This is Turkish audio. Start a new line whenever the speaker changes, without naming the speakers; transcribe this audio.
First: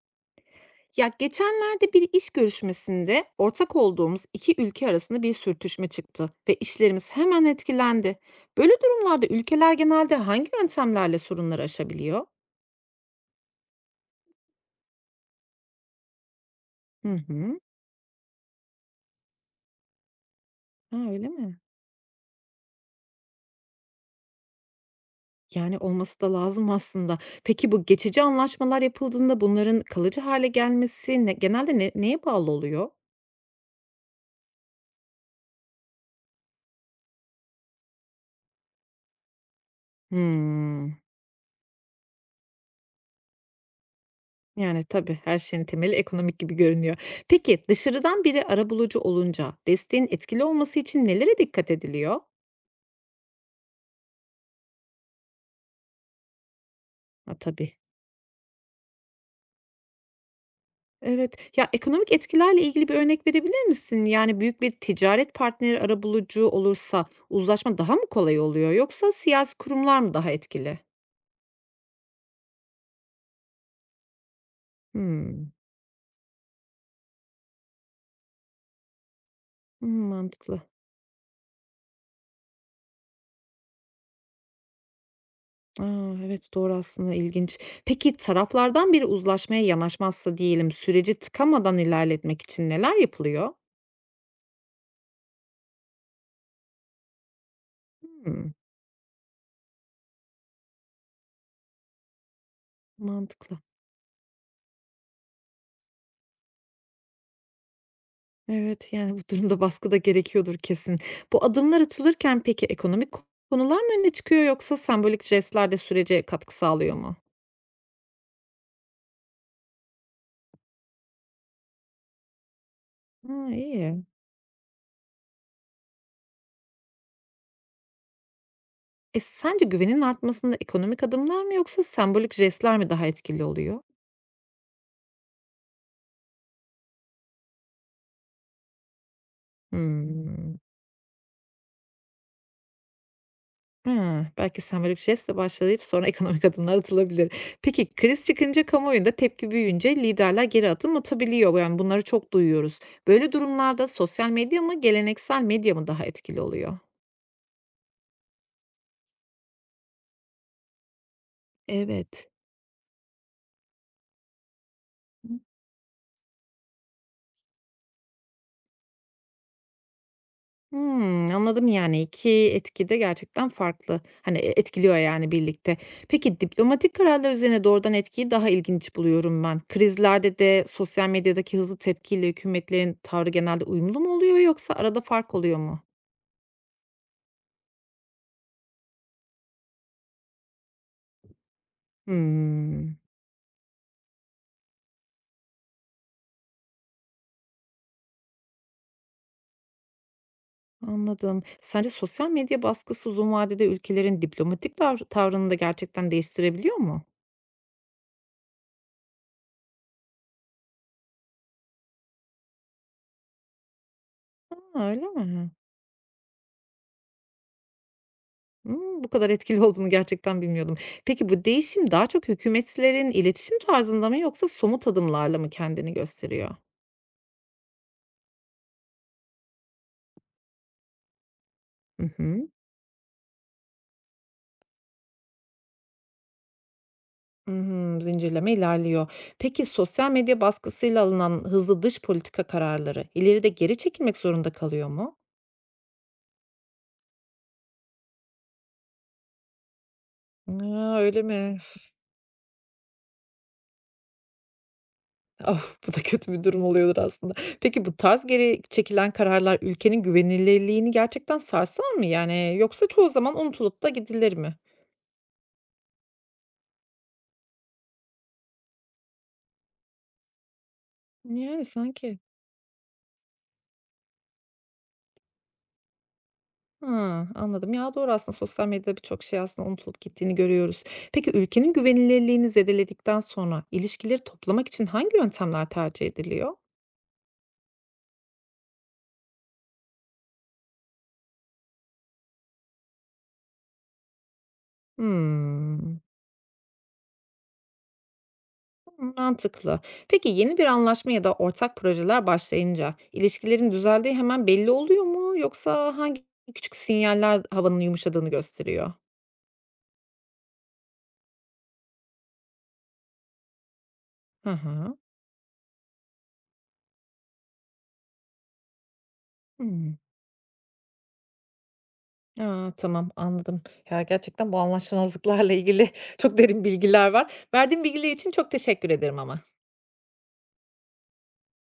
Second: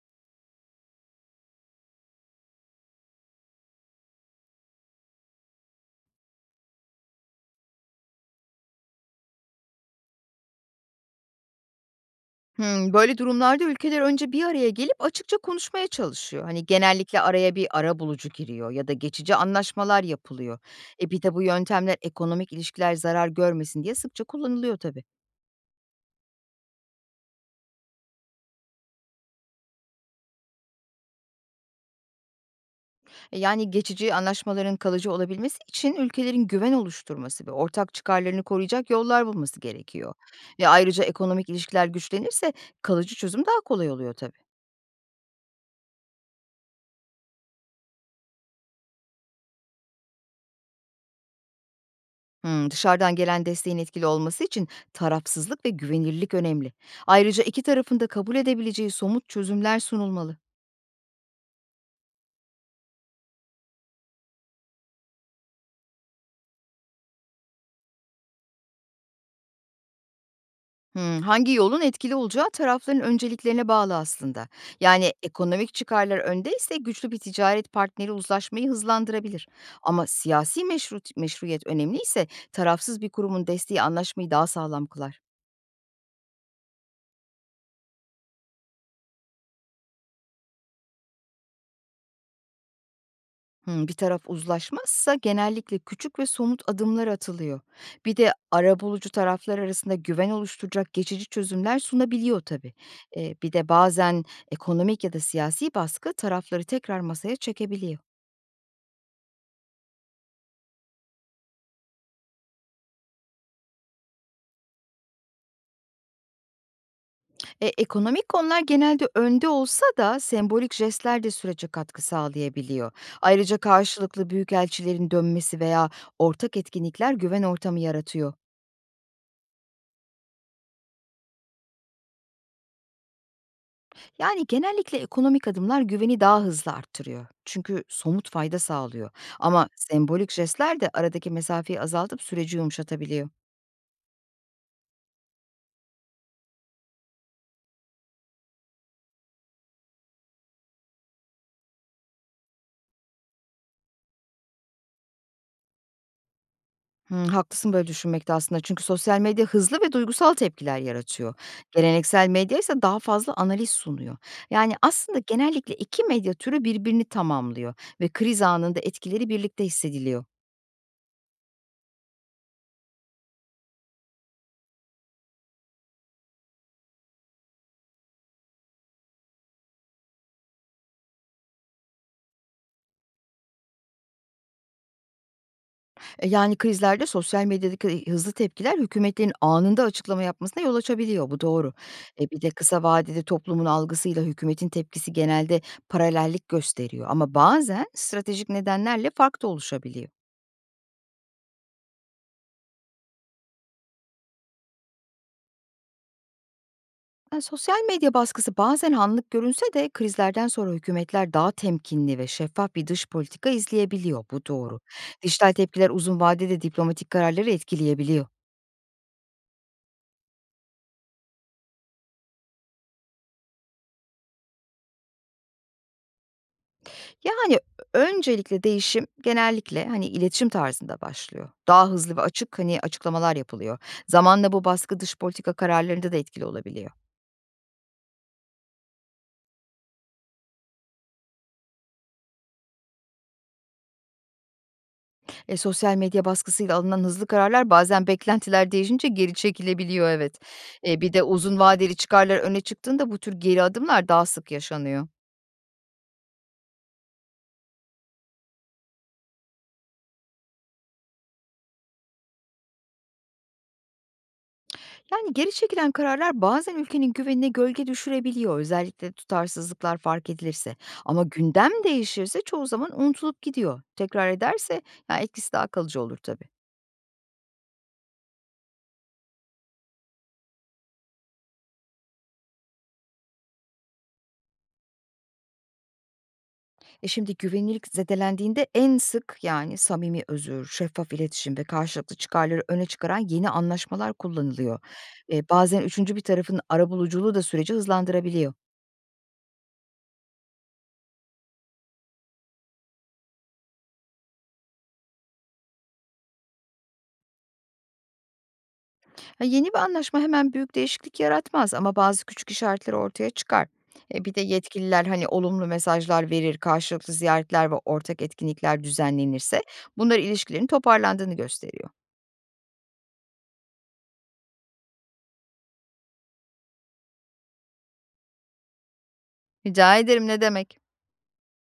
Ya geçenlerde bir iş görüşmesinde ortak olduğumuz iki ülke arasında bir sürtüşme çıktı ve işlerimiz hemen etkilendi. Böyle durumlarda ülkeler genelde hangi yöntemlerle sorunları aşabiliyor?
Böyle durumlarda ülkeler önce bir araya gelip açıkça konuşmaya çalışıyor. Hani,
Hı
genellikle araya
hı.
bir ara bulucu giriyor ya da geçici anlaşmalar yapılıyor.
Ha,
Bir
öyle
de bu
mi?
yöntemler ekonomik ilişkiler zarar görmesin diye sıkça kullanılıyor tabii.
Yani olması da lazım aslında. Peki bu geçici anlaşmalar yapıldığında bunların kalıcı hale gelmesi genelde neye bağlı oluyor?
Yani geçici anlaşmaların kalıcı olabilmesi için ülkelerin güven oluşturması ve ortak çıkarlarını koruyacak yollar bulması gerekiyor. Ve
Hmm.
ayrıca ekonomik ilişkiler güçlenirse kalıcı çözüm daha kolay oluyor tabii.
Yani tabii her şeyin temeli ekonomik gibi görünüyor. Peki dışarıdan biri arabulucu olunca desteğin etkili olması için nelere dikkat ediliyor?
Dışarıdan gelen desteğin etkili olması için tarafsızlık ve güvenirlilik önemli.
A,
Ayrıca 2
tabii.
tarafın da kabul edebileceği somut çözümler sunulmalı.
Evet. Ya, ekonomik etkilerle ilgili bir örnek verebilir misin? Yani, büyük bir ticaret partneri arabulucu olursa uzlaşma daha mı kolay oluyor yoksa siyasi kurumlar mı daha etkili?
Hangi yolun etkili olacağı tarafların önceliklerine bağlı aslında. Yani
Hımm.
ekonomik çıkarlar öndeyse güçlü bir ticaret partneri uzlaşmayı hızlandırabilir.
Hımm,
Ama
mantıklı.
siyasi meşruiyet önemliyse tarafsız bir kurumun desteği anlaşmayı daha sağlam kılar.
A, evet, doğru aslında, ilginç. Peki taraflardan biri uzlaşmaya yanaşmazsa diyelim, süreci tıkamadan ilerletmek için neler yapılıyor?
Bir taraf uzlaşmazsa genellikle küçük ve somut adımlar atılıyor. Bir de
Hımm,
arabulucu taraflar arasında güven oluşturacak geçici çözümler sunabiliyor tabii. Bir
mantıklı.
de bazen ekonomik ya da siyasi baskı tarafları tekrar masaya çekebiliyor.
Evet, yani bu durumda baskı da gerekiyordur kesin. Bu adımlar atılırken peki ekonomik konular mı öne çıkıyor yoksa sembolik jestler de sürece katkı sağlıyor mu?
Ekonomik konular genelde önde olsa da sembolik jestler de sürece katkı sağlayabiliyor.
Ha,
Ayrıca
iyi.
karşılıklı büyükelçilerin dönmesi veya ortak etkinlikler güven ortamı yaratıyor.
E sence güvenin artmasında ekonomik adımlar mı yoksa sembolik jestler mi daha etkili oluyor?
Yani genellikle ekonomik adımlar güveni daha hızlı arttırıyor, çünkü somut fayda sağlıyor. Ama sembolik
Hmm.
jestler de aradaki mesafeyi azaltıp süreci yumuşatabiliyor.
Ha, belki sembolik jestle başlayıp sonra ekonomik adımlar atılabilir. Peki kriz çıkınca kamuoyunda tepki büyüyünce liderler geri adım atabiliyor. Yani bunları çok duyuyoruz. Böyle durumlarda sosyal medya mı geleneksel medya mı daha etkili oluyor?
Haklısın böyle düşünmekte aslında, çünkü sosyal medya hızlı ve duygusal tepkiler yaratıyor. Geleneksel
Evet.
medya ise daha fazla analiz sunuyor. Yani aslında genellikle iki medya türü birbirini tamamlıyor ve kriz anında etkileri birlikte hissediliyor.
Hımm, anladım, yani, 2 etki de gerçekten farklı. Hani, etkiliyor, yani, birlikte. Peki, diplomatik kararlar üzerine doğrudan etkiyi daha ilginç buluyorum ben. Krizlerde de sosyal medyadaki hızlı tepkiyle hükümetlerin tavrı genelde uyumlu mu oluyor yoksa arada fark oluyor mu?
Yani krizlerde sosyal medyadaki hızlı tepkiler hükümetlerin anında açıklama yapmasına yol açabiliyor. Bu doğru. Bir de kısa
Hımm,
vadede toplumun algısıyla hükümetin tepkisi genelde paralellik gösteriyor. Ama bazen stratejik nedenlerle fark da oluşabiliyor.
anladım. Sence sosyal medya baskısı uzun vadede ülkelerin diplomatik tavrını da gerçekten değiştirebiliyor mu?
Yani sosyal medya baskısı bazen anlık görünse de krizlerden sonra hükümetler daha temkinli ve şeffaf bir dış politika izleyebiliyor. Bu doğru.
A, öyle mi?
Dijital tepkiler uzun vadede diplomatik kararları etkileyebiliyor.
Hımm, bu kadar etkili olduğunu gerçekten bilmiyordum. Peki bu değişim daha çok hükümetlerin iletişim tarzında mı yoksa somut adımlarla mı kendini gösteriyor?
Yani, öncelikle değişim genellikle, hani, iletişim tarzında başlıyor. Daha
Hı
hızlı ve
hı.
açık, hani, açıklamalar yapılıyor. Zamanla bu baskı dış politika kararlarında da etkili olabiliyor.
Hımm, zincirleme ilerliyor. Peki sosyal medya baskısıyla alınan hızlı dış politika kararları ileride geri çekilmek zorunda kalıyor mu?
Sosyal medya baskısıyla alınan hızlı kararlar bazen beklentiler değişince geri çekilebiliyor, evet.
A,
Bir
öyle
de
mi?
uzun
Üf.
vadeli çıkarlar öne çıktığında bu tür geri adımlar daha sık yaşanıyor.
Of, bu da kötü bir durum oluyordur aslında. Peki bu tarz geri çekilen kararlar ülkenin güvenilirliğini gerçekten sarsar mı? Yani yoksa çoğu zaman unutulup da gidilir mi?
Yani geri çekilen kararlar bazen ülkenin güvenine gölge düşürebiliyor, özellikle tutarsızlıklar fark edilirse. Ama
Yani
gündem
sanki.
değişirse çoğu zaman unutulup gidiyor. Tekrar ederse yani etkisi daha kalıcı olur tabii.
Hıı, anladım. Ya, doğru aslında sosyal medyada birçok şey aslında unutulup gittiğini görüyoruz. Peki ülkenin güvenilirliğini zedeledikten sonra ilişkileri toplamak için hangi yöntemler tercih ediliyor?
Şimdi güvenilirlik zedelendiğinde en sık yani samimi özür, şeffaf iletişim ve karşılıklı çıkarları öne çıkaran yeni anlaşmalar kullanılıyor. Bazen
Hımm.
üçüncü bir tarafın arabuluculuğu da süreci hızlandırabiliyor.
Mantıklı. Peki yeni bir anlaşma ya da ortak projeler başlayınca ilişkilerin düzeldiği hemen belli oluyor mu yoksa hangi küçük sinyaller havanın yumuşadığını gösteriyor?
Ha, yeni bir anlaşma hemen büyük değişiklik yaratmaz ama bazı küçük işaretler ortaya çıkar. Bir de
Hı hı.
yetkililer hani olumlu mesajlar verir, karşılıklı ziyaretler ve ortak etkinlikler düzenlenirse
Hıı.
bunlar ilişkilerin toparlandığını gösteriyor.
A, tamam, anladım. Ya, gerçekten bu anlaşmazlıklarla ilgili çok derin bilgiler var. Verdiğin bilgiler için çok teşekkür ederim ama.
Rica ederim, ne demek?